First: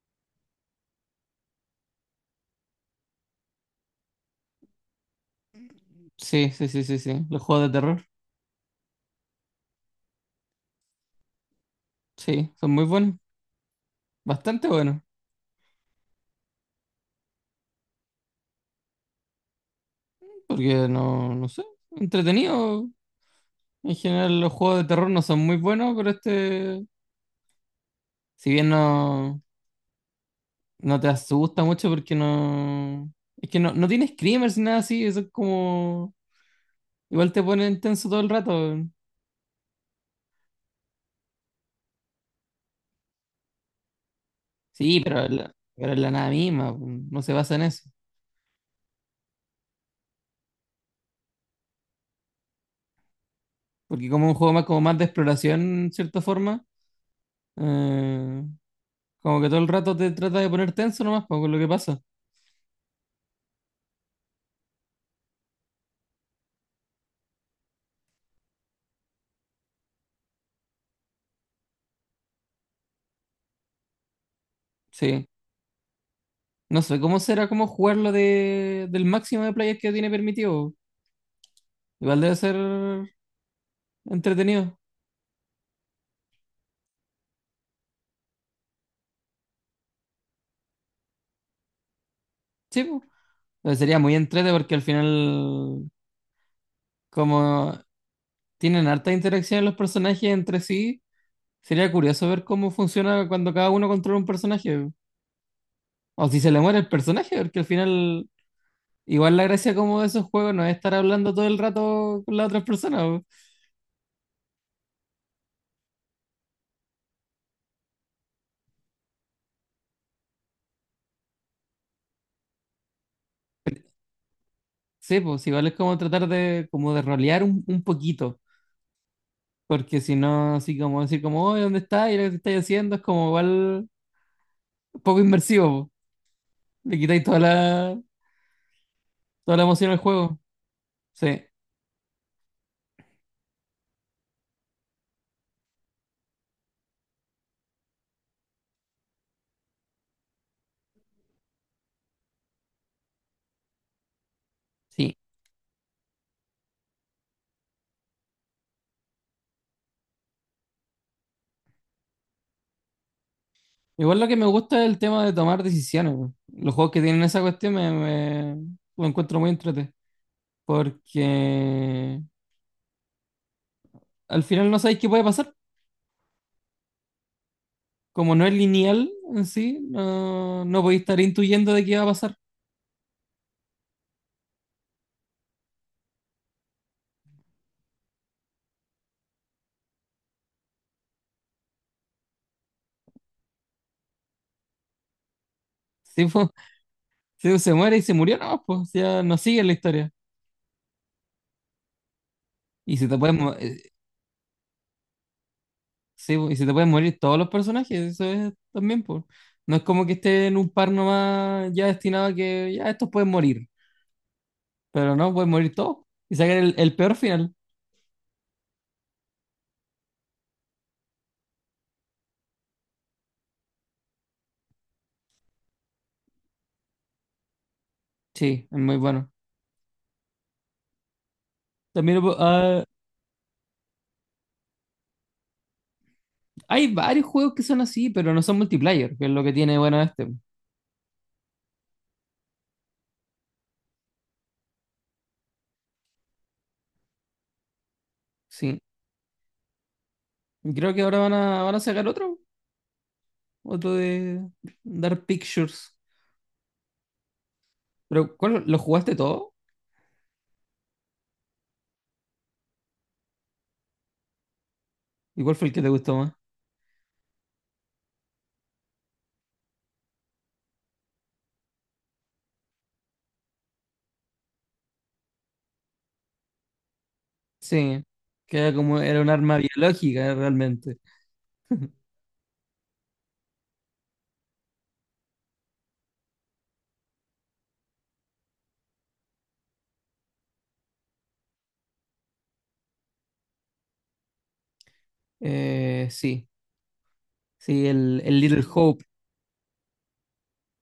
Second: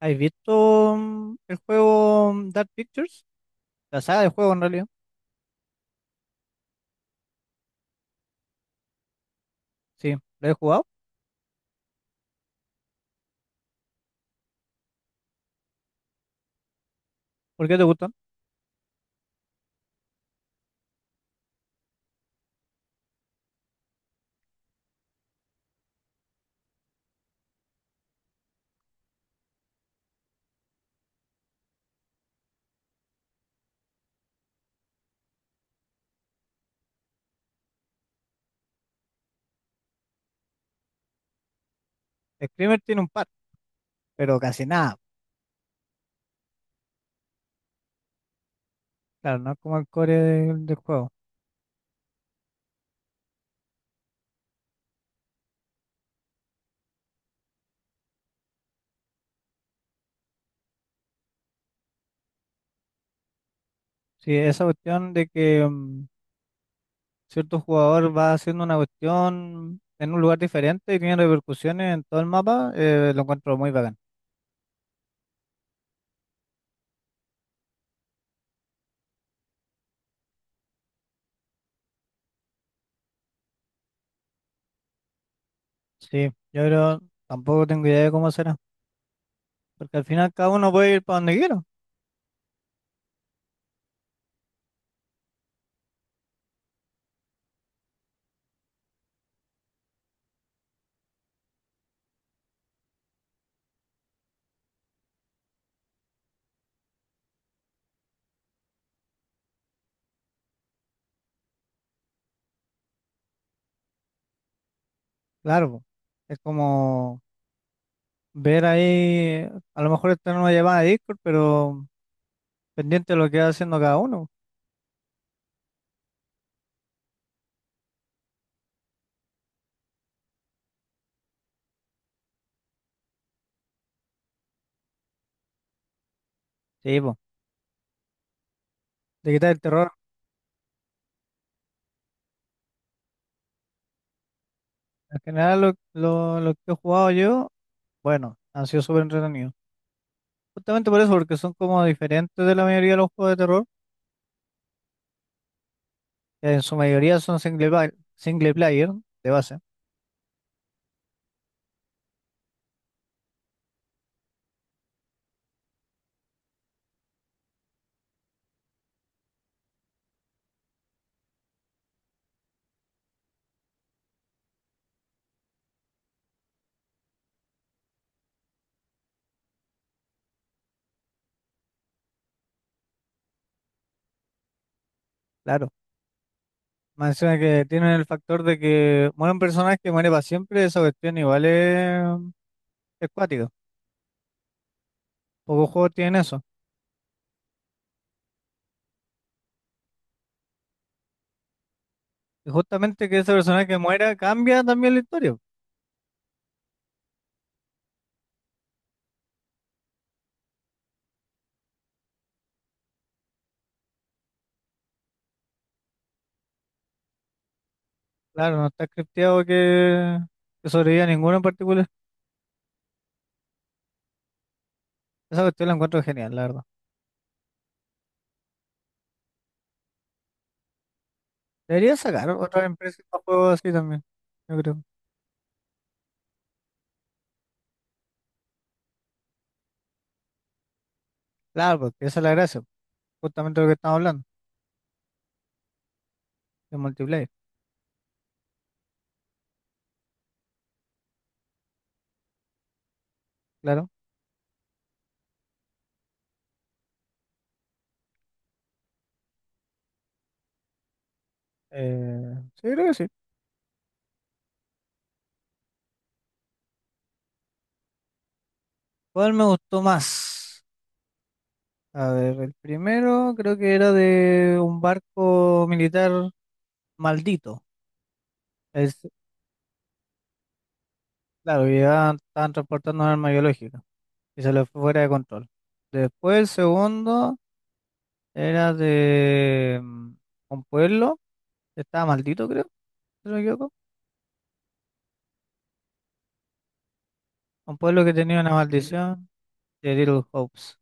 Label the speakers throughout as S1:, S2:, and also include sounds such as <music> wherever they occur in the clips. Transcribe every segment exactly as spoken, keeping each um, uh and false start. S1: ¿Has visto mm, el juego mm, Dark Pictures? La saga de juego en realidad.
S2: Sí, sí, sí, sí, sí. Los juegos de terror,
S1: Sí, lo he jugado.
S2: sí, son muy buenos, bastante buenos,
S1: ¿Por qué te gustan?
S2: porque no, no sé, entretenido. En general los juegos de terror no son muy buenos, pero este, si bien no, no te asusta mucho porque no, es que no, no tiene screamers ni nada así, eso es como, igual te ponen tenso todo el rato.
S1: Screamer tiene un par, pero casi nada.
S2: Sí, pero la, pero es la nada misma, no se basa en eso,
S1: Claro, no es como el core del, del juego.
S2: porque como un juego más, como más de exploración, en cierta forma, eh, como que todo el rato te trata de poner tenso nomás, pues, con lo que pasa.
S1: Sí, esa cuestión de que mm, cierto jugador va haciendo una cuestión en un lugar diferente y tiene repercusiones en todo el mapa, eh, lo encuentro muy bacán.
S2: Sí. No sé cómo será como jugarlo de, del máximo de players que tiene permitido. Igual debe ser entretenido.
S1: Sí, yo creo, tampoco tengo idea de cómo será, porque al final cada uno puede ir para donde quiera.
S2: Sí, po. Pero sería muy entretenido porque al final, como tienen harta interacción los personajes entre sí, sería curioso ver cómo funciona cuando cada uno controla un personaje. O si se le muere el personaje, porque al final, igual la gracia como de esos juegos no es estar hablando todo el rato con las otras personas. Po.
S1: Claro, po, es como ver ahí, a lo mejor esta una llamada de Discord, pero pendiente de lo que va haciendo cada uno.
S2: Sí, pues igual es como tratar de, como de rolear un, un poquito. Porque si no, así como decir como, oye, ¿dónde está? Y lo que estáis haciendo es como igual poco inmersivo. Po. Le
S1: Sí, po,
S2: quitáis toda la,
S1: de quitar
S2: toda
S1: el
S2: la emoción
S1: terror.
S2: al juego. Sí,
S1: En general, lo, lo, lo que he jugado yo, bueno, han sido súper entretenidos. Justamente por eso, porque son como diferentes de la mayoría de los juegos de terror,
S2: sí.
S1: que en su mayoría son single, pla- single player, de base,
S2: Igual lo que me gusta es el tema de tomar decisiones. Po. Los juegos que tienen esa cuestión me, me- lo encuentro muy entrete. Porque al final no sabéis qué puede pasar. Como no es lineal en sí, no, no podéis estar intuyendo de qué va a pasar.
S1: claro. Menciona que tienen el factor de que muere un personaje que muere para siempre, esa cuestión igual es, es cuática. Pocos juegos tienen
S2: Si,
S1: eso.
S2: po, <laughs> si se muere y se murió, no, pues ya no sigue la historia.
S1: Y
S2: Y si
S1: justamente
S2: te
S1: que ese
S2: puedes,
S1: personaje que muera cambia también la historia.
S2: Sí, po, y se te pueden morir todos los personajes, eso es también, por. No es como que esté en un par nomás ya destinado a que ya estos pueden morir, pero no, pueden morir todos y sacar el, el peor final.
S1: Claro, no está scripteado que, que sobreviva ninguno en particular. Esa cuestión la encuentro genial, la verdad.
S2: Sí, es muy bueno.
S1: Debería
S2: También lo
S1: sacar
S2: pu-
S1: otra
S2: ah,
S1: empresa para juegos así también, yo creo.
S2: hay varios juegos que son así, pero no son multiplayer, que es lo que tiene bueno este.
S1: Claro, porque esa es la gracia, justamente lo que estamos hablando, de multiplayer,
S2: Sí, y creo que ahora van a, van a sacar otro,
S1: claro.
S2: otro de Dark Pictures. Pero, ¿cuál, ¿lo jugaste todo?
S1: Eh, sí, creo que sí.
S2: ¿Y cuál fue el que te gustó más?
S1: ¿Cuál me gustó más? A ver, el primero creo que era de un barco militar maldito.
S2: Sí, que era
S1: Es,
S2: como, era un arma biológica realmente.
S1: claro, que llevaban- estaban transportando un arma biológica y se le fue fuera de control. Después el segundo... Era de mm, un pueblo que estaba maldito, creo, si no me equivoco.
S2: Eh, sí.
S1: Un
S2: Sí,
S1: pueblo que
S2: el, el
S1: tenía una, sí,
S2: Little Hope,
S1: maldición de Little Hopes.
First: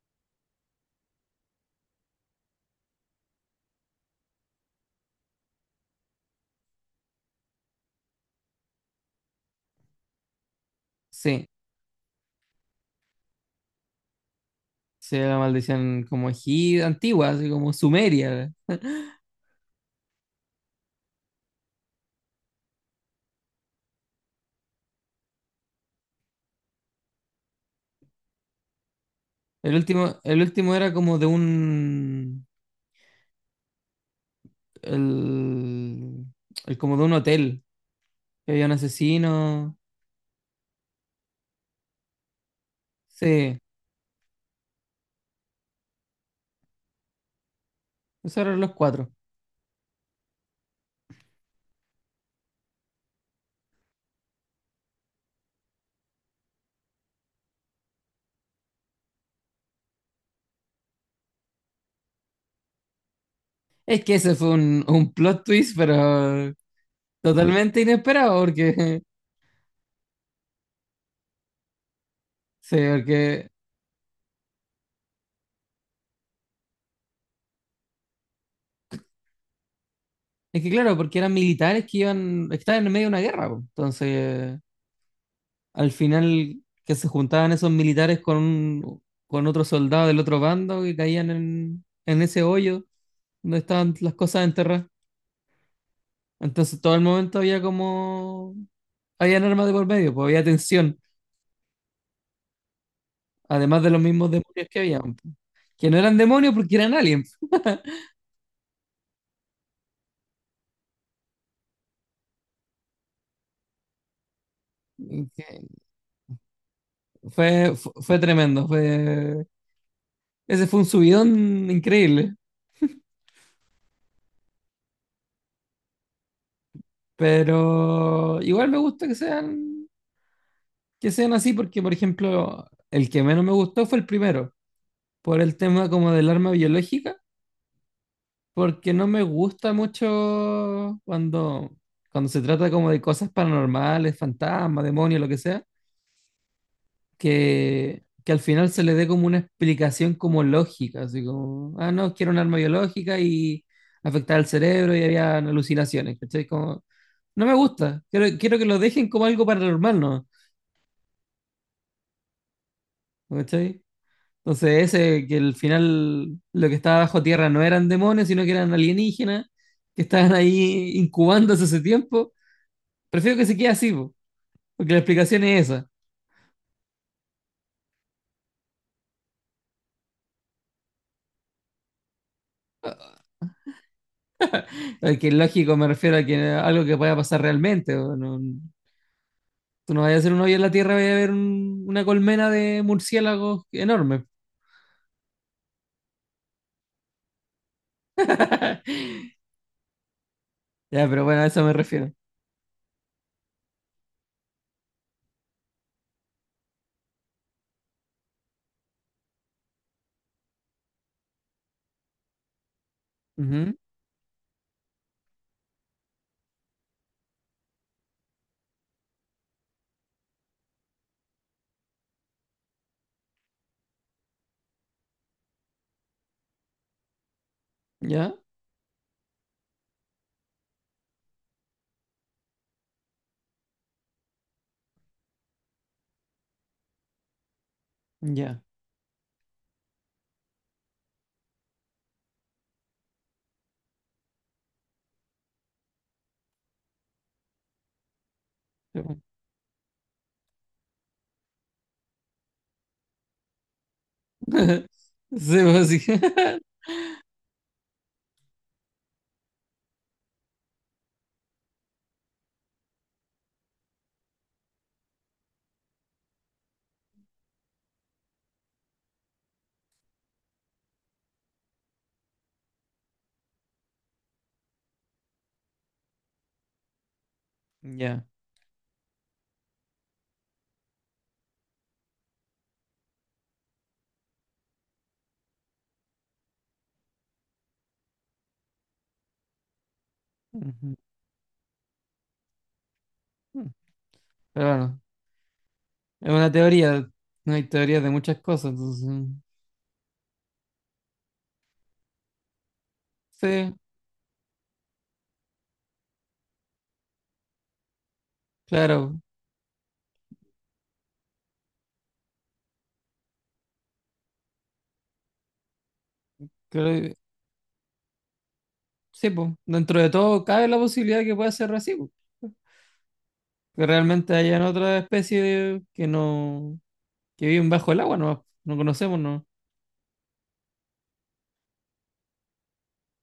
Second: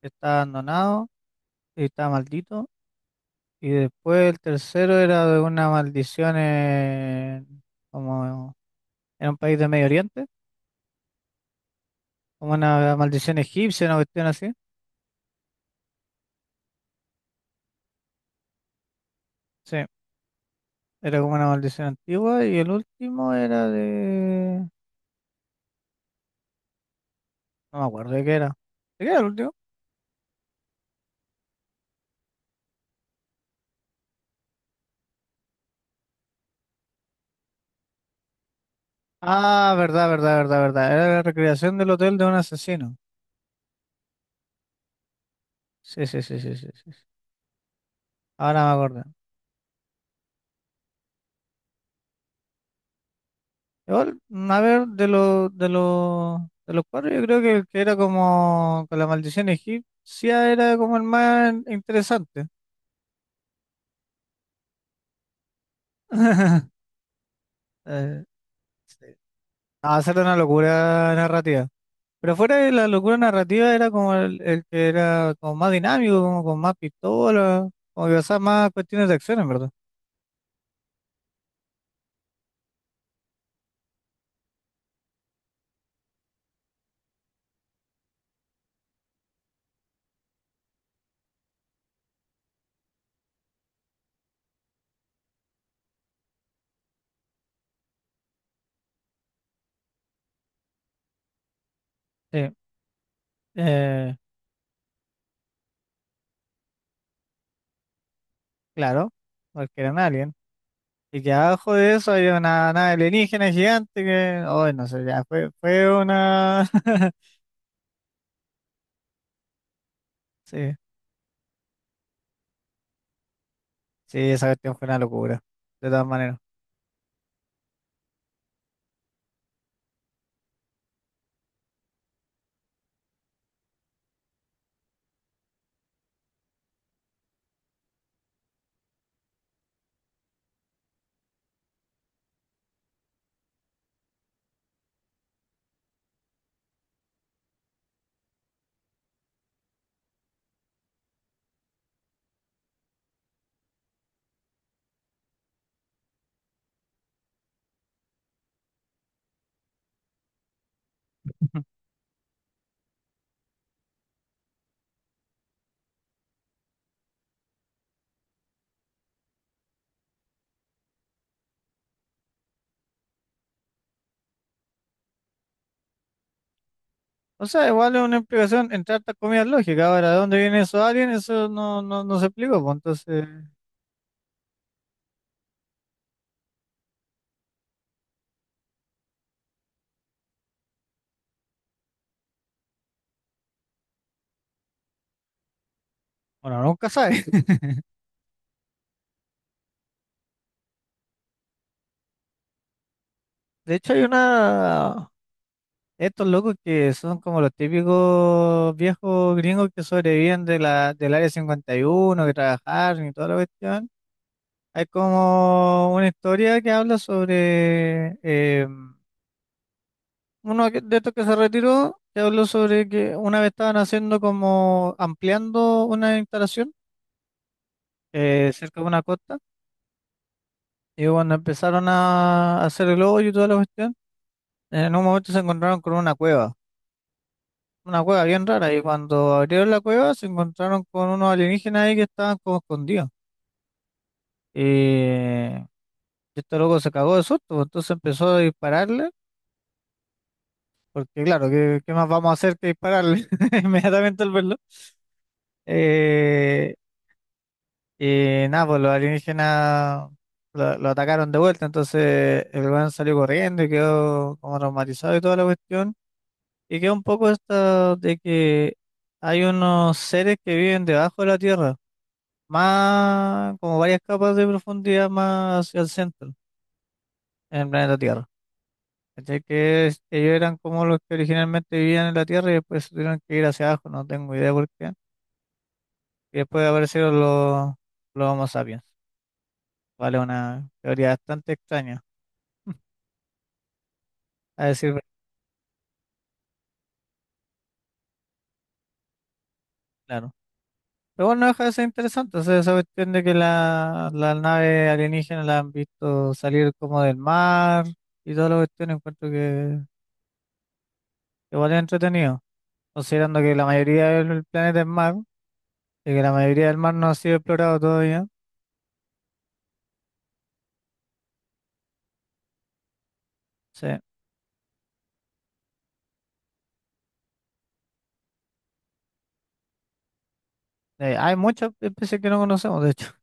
S1: Que estaba abandonado y estaba maldito. Y después el tercero era de una maldición en, como en un país de Medio Oriente,
S2: sí,
S1: como una maldición egipcia, una cuestión así.
S2: sí, era la maldición como egip- antigua, así como sumeria.
S1: Sí, era como una maldición antigua. Y el último era de... No me acuerdo de qué era. ¿De qué era el último?
S2: El último, el último era como de un, el, el como de un hotel, que había un
S1: Ah,
S2: asesino,
S1: verdad, verdad, verdad, verdad. Era la recreación del hotel de un asesino.
S2: sí,
S1: Sí, sí, sí, sí, sí, sí, sí.
S2: esos eran
S1: Ahora me
S2: los
S1: acuerdo.
S2: cuatro.
S1: Igual, mm, a ver, de los de los de los cuatro, yo creo que el que era como con la maldición egipcia era como el más interesante.
S2: Es que ese fue un, un plot twist, pero
S1: <laughs>
S2: totalmente
S1: Eh,
S2: inesperado, porque,
S1: sí.
S2: <laughs>
S1: Ah, esa una locura narrativa. Pero fuera de
S2: sí,
S1: la locura
S2: porque,
S1: narrativa era como el, el que era como más dinámico, como con más pistola, como que usaba más cuestiones de acción, en verdad.
S2: es que claro, porque eran militares que iban, estaban en medio de una guerra, po. Entonces, al final que se juntaban esos militares con, un- con otro soldado del otro bando y caían en, en ese hoyo donde estaban las cosas enterradas. Entonces todo el momento había como. Habían armas de por medio, pues había tensión,
S1: Sí.
S2: además de los
S1: Eh,
S2: mismos demonios que habían, pues, que no eran demonios porque eran aliens.
S1: claro, porque eran aliens. Y que abajo de eso había una nave alienígena gigante que, oh, no sé, ya
S2: Y
S1: fue,
S2: que
S1: fue una... <laughs>
S2: Fue, fu- fue tremendo, fue. Ese
S1: Sí,
S2: fue un subidón increíble,
S1: sí, esa cuestión fue una locura, de todas maneras.
S2: pero igual me gusta que sean, que sean así porque, por ejemplo, el que menos me gustó fue el primero por el tema como del arma biológica, porque no me gusta mucho cuando, cuando se trata como de cosas paranormales, fantasmas, demonios, lo que sea, que, que al final se le dé como una explicación como lógica, así como, ah, no, quiero un arma biológica y afectar al cerebro y había alucinaciones, ¿cachai? Como, no me gusta, quiero, quiero que lo dejen como algo paranormal, ¿no?
S1: <laughs>
S2: ¿Cachai? Entonces, ese que al final lo que estaba bajo tierra no eran demonios, sino que eran alienígenas que estaban ahí incubándose hace tiempo. Prefiero que se quede así, po, porque la explicación es esa.
S1: O sea, igual es una explicación entre hartas comidas lógicas. Ahora, ¿de dónde vienen esos aliens? Eso no, no, no se explicó, pues entonces,
S2: Eh, Que lógico me refiero a que algo que pueda pasar realmente. O no- tú no vayas a hacer un hoyo en la tierra, vaya a ver un- una colmena de murciélagos enorme.
S1: bueno, nunca sabe. <laughs>
S2: Ya, pero bueno, a eso me refiero.
S1: De hecho, hay una... Estos locos que son como los típicos viejos gringos que sobreviven de la, del área cincuenta y uno, que trabajaron y toda la
S2: Ujú,
S1: cuestión. Hay como una historia que habla sobre eh, uno que- de estos que se retiró, que habló sobre que una vez estaban haciendo como ampliando una instalación,
S2: ya,
S1: eh, cerca de una costa, y cuando empezaron a hacer el hoyo y toda la cuestión, en un momento se encontraron con una cueva, una cueva bien
S2: ya.
S1: rara, y cuando abrieron la cueva se encontraron con unos alienígenas ahí que estaban como escondidos, y este loco se cagó de susto, pues, entonces empezó a
S2: Sí,
S1: dispararle.
S2: po.
S1: Porque claro, ¿qué, qué más vamos a hacer que dispararle <laughs> inmediatamente al verlo?
S2: <laughs> Sí, po, sí.
S1: Eh,
S2: <laughs>
S1: y nada, pues los alienígenas lo, lo atacaron de vuelta, entonces el weón salió corriendo y quedó como traumatizado y toda la cuestión. Y quedó un poco esto de que hay unos seres que viven debajo de la Tierra, más como varias capas de profundidad más hacia el centro, en el planeta Tierra.
S2: Ya.
S1: ¿Cachai? Que es- ellos eran como los que originalmente vivían en la Tierra y después se tuvieron que ir hacia abajo, no tengo idea por qué. Y después aparecieron los, los Homo sapiens. Vale, una
S2: Ujú.
S1: teoría bastante extraña, a
S2: Pero
S1: decir
S2: bueno.
S1: verdad,
S2: Es una teoría, no hay teorías de muchas cosas, entonces,
S1: claro. Pero bueno, no deja de ser interesante. O sea, esa cuestión de que
S2: sí,
S1: la, la nave alienígena la han visto salir como del mar y toda la cuestión,
S2: claro,
S1: encuentro que que igual es entretenido. Considerando que la mayoría del planeta es mar y que la mayoría del
S2: creo
S1: mar no ha
S2: que-
S1: sido explorado todavía.
S2: sí, pues, dentro de todo cabe la posibilidad que pueda ser así, po, que
S1: Sí.
S2: realmente hayan otra especie que no, que viven bajo el agua, no, no conocemos, no,
S1: Eh, hay muchas especies que no conocemos, de hecho,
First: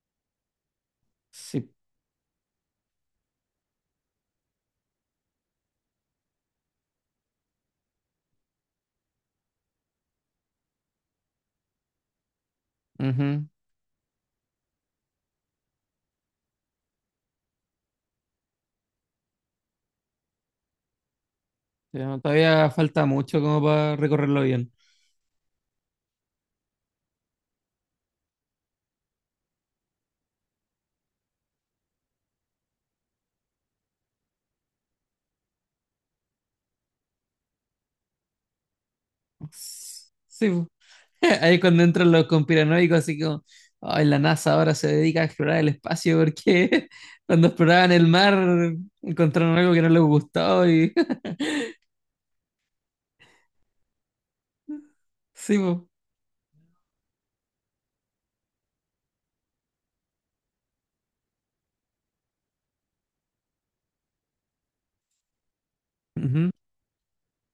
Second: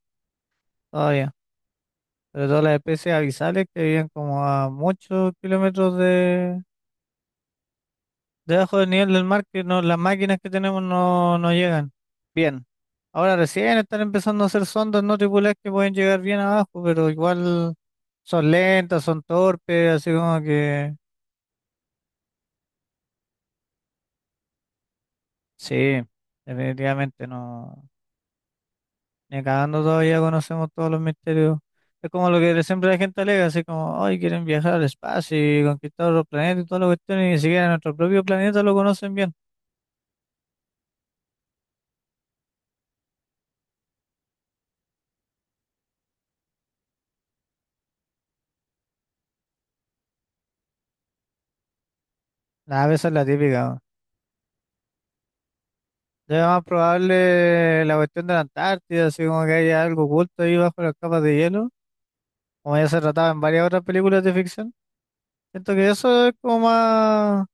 S1: todavía.
S2: sí,
S1: Pero todas las especies abisales que viven como a muchos kilómetros de debajo del nivel del mar, que no, las máquinas que tenemos no, no llegan bien. Ahora
S2: ujú.
S1: recién están empezando a hacer sondas no tripuladas que pueden llegar bien abajo, pero igual son lentas, son torpes, así como que
S2: Ya, todavía falta mucho como para recorrerlo bien.
S1: sí, definitivamente no. Ni cagando todavía conocemos todos los misterios. Es como lo que siempre la gente alega, así como, hoy quieren viajar al espacio y conquistar otros planetas y todas las cuestiones, y ni siquiera nuestro propio planeta lo conocen bien.
S2: Sí, <laughs> ahí es cuando entran los conspiranoicos, así como, ay, la NASA ahora se dedica a explorar el espacio porque <laughs> cuando exploraban el mar encontraron algo que no les gustó y <laughs>
S1: Nada, esa es la típica.
S2: sí, po.
S1: Es más probable la cuestión de la Antártida, así como que haya algo oculto ahí bajo las capas de hielo, como ya se trataba en varias otras películas de ficción. Siento que eso es
S2: Ujú.
S1: como más,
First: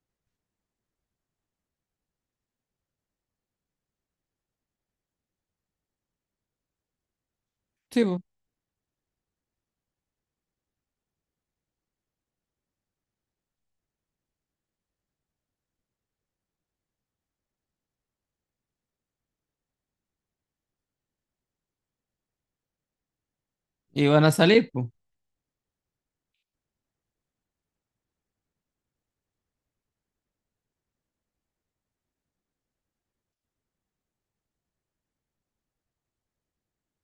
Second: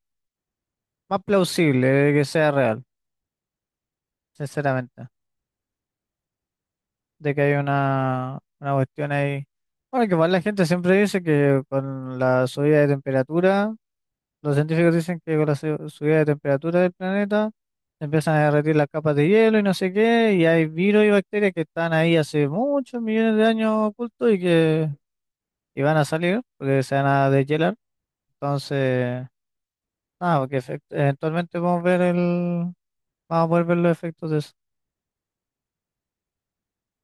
S1: más plausible de que sea real, sinceramente, de que hay
S2: Sí, po.
S1: una, una cuestión ahí. Bueno, que igual la gente siempre dice que con la subida de temperatura. Los científicos dicen que con la su- subida de temperatura del planeta empiezan a derretir las capas de hielo y no sé qué, y hay virus y bacterias que están ahí hace muchos millones de años
S2: Y van
S1: ocultos,
S2: a
S1: y
S2: salir,
S1: que
S2: po.
S1: y van a salir porque se van a deshielar. Entonces, nada, porque efect- eventualmente vamos a ver el, vamos a poder ver los efectos de eso,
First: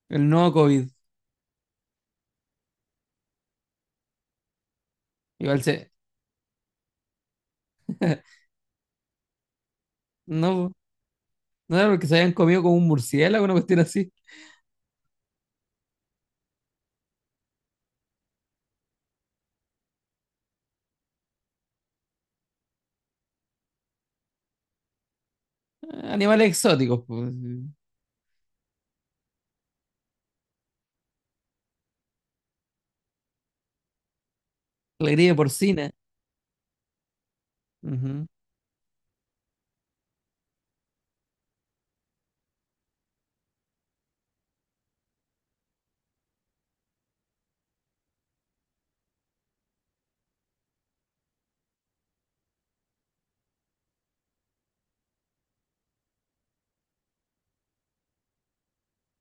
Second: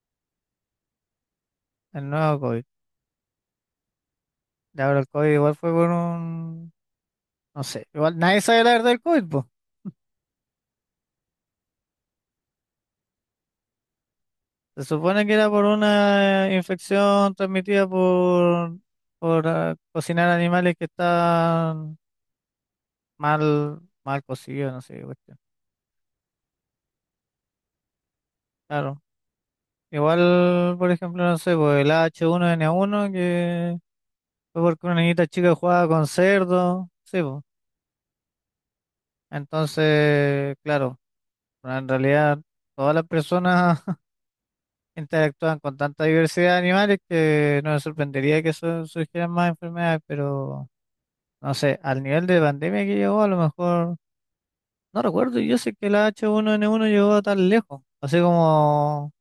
S2: El nuevo COVID.
S1: el nuevo COVID. Y ahora el COVID igual
S2: Igual
S1: fue por
S2: se.
S1: un, no sé, igual
S2: <laughs>
S1: nadie sabe la verdad del COVID.
S2: No, po. No era porque se habían comido como un murciélago, una cuestión así.
S1: Se supone que era por una eh, infección transmitida por, por ah, cocinar animales que están mal, mal cocidos, no sé qué cuestión.
S2: Animales exóticos, pues.
S1: Claro. Igual, por ejemplo, no sé, pues el H uno N uno, que fue porque una
S2: La
S1: niñita
S2: gripe
S1: chica jugaba
S2: porcina.
S1: con cerdo, sí, pues.
S2: Ujú.
S1: Entonces, claro, pero en realidad todas las personas <laughs> interactúan con tanta diversidad de animales que no me sorprendería que su- surgieran más enfermedades, pero... No sé, al nivel de pandemia que llegó, a lo mejor, no recuerdo, yo sé que la H uno N uno llegó tan lejos, así como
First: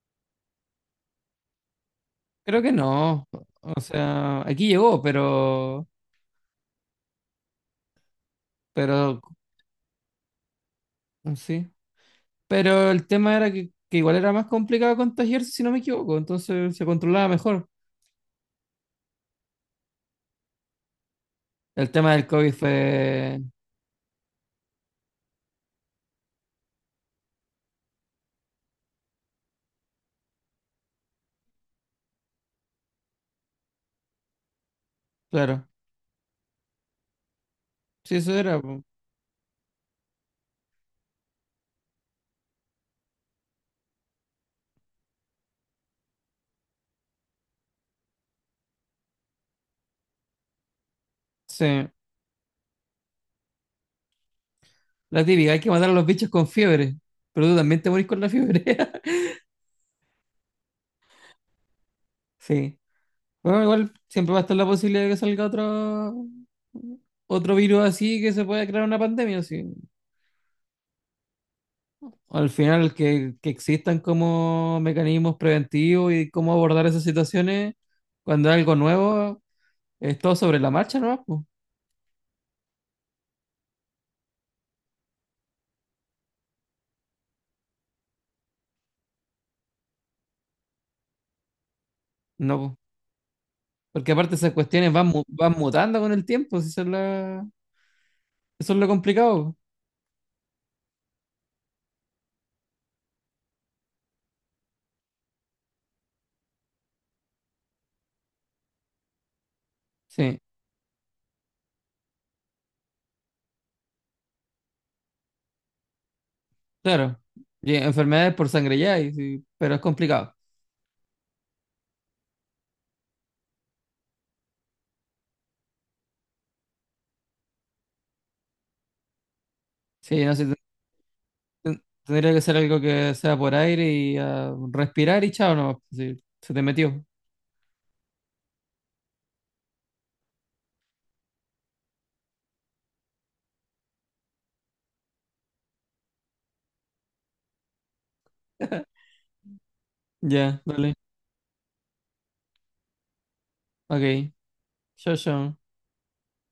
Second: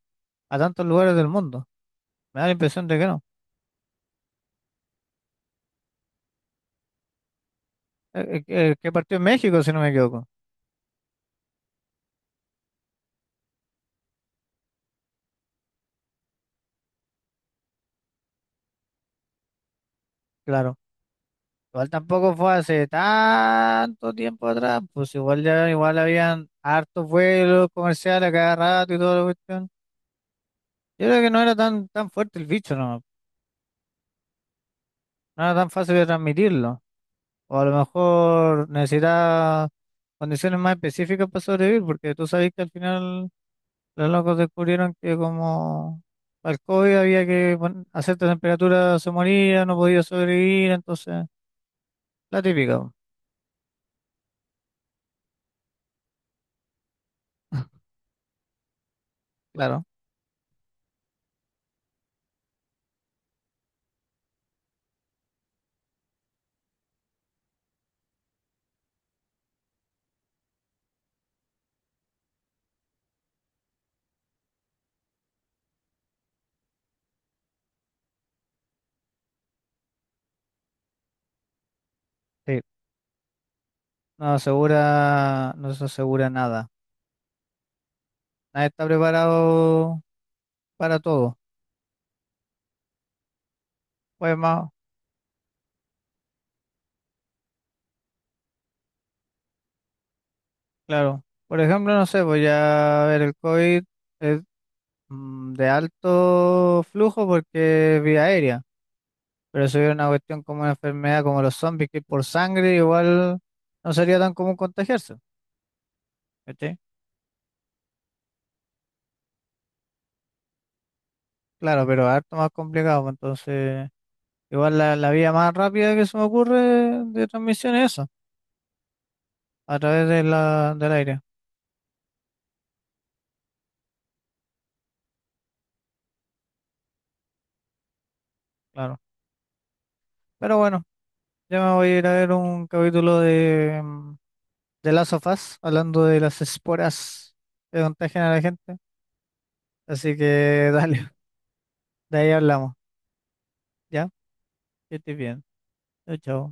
S1: a tantos lugares del mundo. Me da la
S2: Creo que
S1: impresión de que no.
S2: no. O sea, aquí llegó, pero.
S1: Eh, eh, que que partió
S2: Pero.
S1: en México, si no me equivoco.
S2: Sí. Pero el tema era que, que igual era más complicado contagiarse, si no me equivoco, entonces se controlaba mejor.
S1: Claro. Igual
S2: El tema del
S1: tampoco fue
S2: COVID
S1: hace
S2: fue,
S1: tanto tiempo atrás, pues igual ya, igual habían hartos vuelos comerciales a cada rato y toda la cuestión. Yo creo que no era tan, tan fuerte el bicho, no, no era
S2: claro,
S1: tan fácil de transmitirlo. O a lo
S2: sí, eso era,
S1: mejor
S2: po.
S1: necesitaba condiciones más específicas para sobrevivir, porque tú sabes que al final los locos descubrieron que como para el COVID había que pon- a cierta temperatura se moría, no podía sobrevivir, entonces
S2: Sí,
S1: la típica, po.
S2: la típica, hay que matar a los bichos con fiebre, pero tú también
S1: <laughs>
S2: te morís con la fiebre. <laughs>
S1: Claro,
S2: Sí. Bueno, igual siempre va a estar la posibilidad de que salga otro otro virus así que se pueda crear una pandemia sí. Al final que, que existan como mecanismos preventivos y cómo abordar esas situaciones cuando es algo nuevo, es todo sobre la marcha, ¿no?
S1: sí, no asegura, no se asegura nada, nadie está preparado para todo,
S2: No, po. Porque aparte
S1: pues
S2: esas
S1: más,
S2: cuestiones van, mu- van mutando con el tiempo, si eso es, la- eso es lo complicado. Po.
S1: claro, por ejemplo, no sé, voy a ver el COVID es mm, de alto flujo porque es vía aérea. Pero si hubiera una
S2: Sí,
S1: cuestión como una enfermedad como los zombies, que es por sangre, igual no sería tan común contagiarse, ¿cachai?
S2: claro. Y enfermedades por sangre ya, y sí, pero es complicado.
S1: Claro, pero harto más complicado, pues, entonces igual la, la vía más rápida que se me ocurre de transmisión es eso, a través de
S2: Sí, no sé, ten-
S1: la, del aire,
S2: ten- tendría que ser algo que sea por aire y ah, respirar y chao, no, se te metió.
S1: claro. Pero bueno, ya me voy a ir a ver un capítulo de, mm, de Last of Us, hablando de las esporas que contagian a la gente,
S2: <laughs>
S1: así
S2: Ya,
S1: que
S2: dale.
S1: dale, <laughs> de ahí hablamos, ¿ya?
S2: Ok.
S1: Que
S2: Chao,
S1: estés bien,
S2: chao.
S1: chao, chao.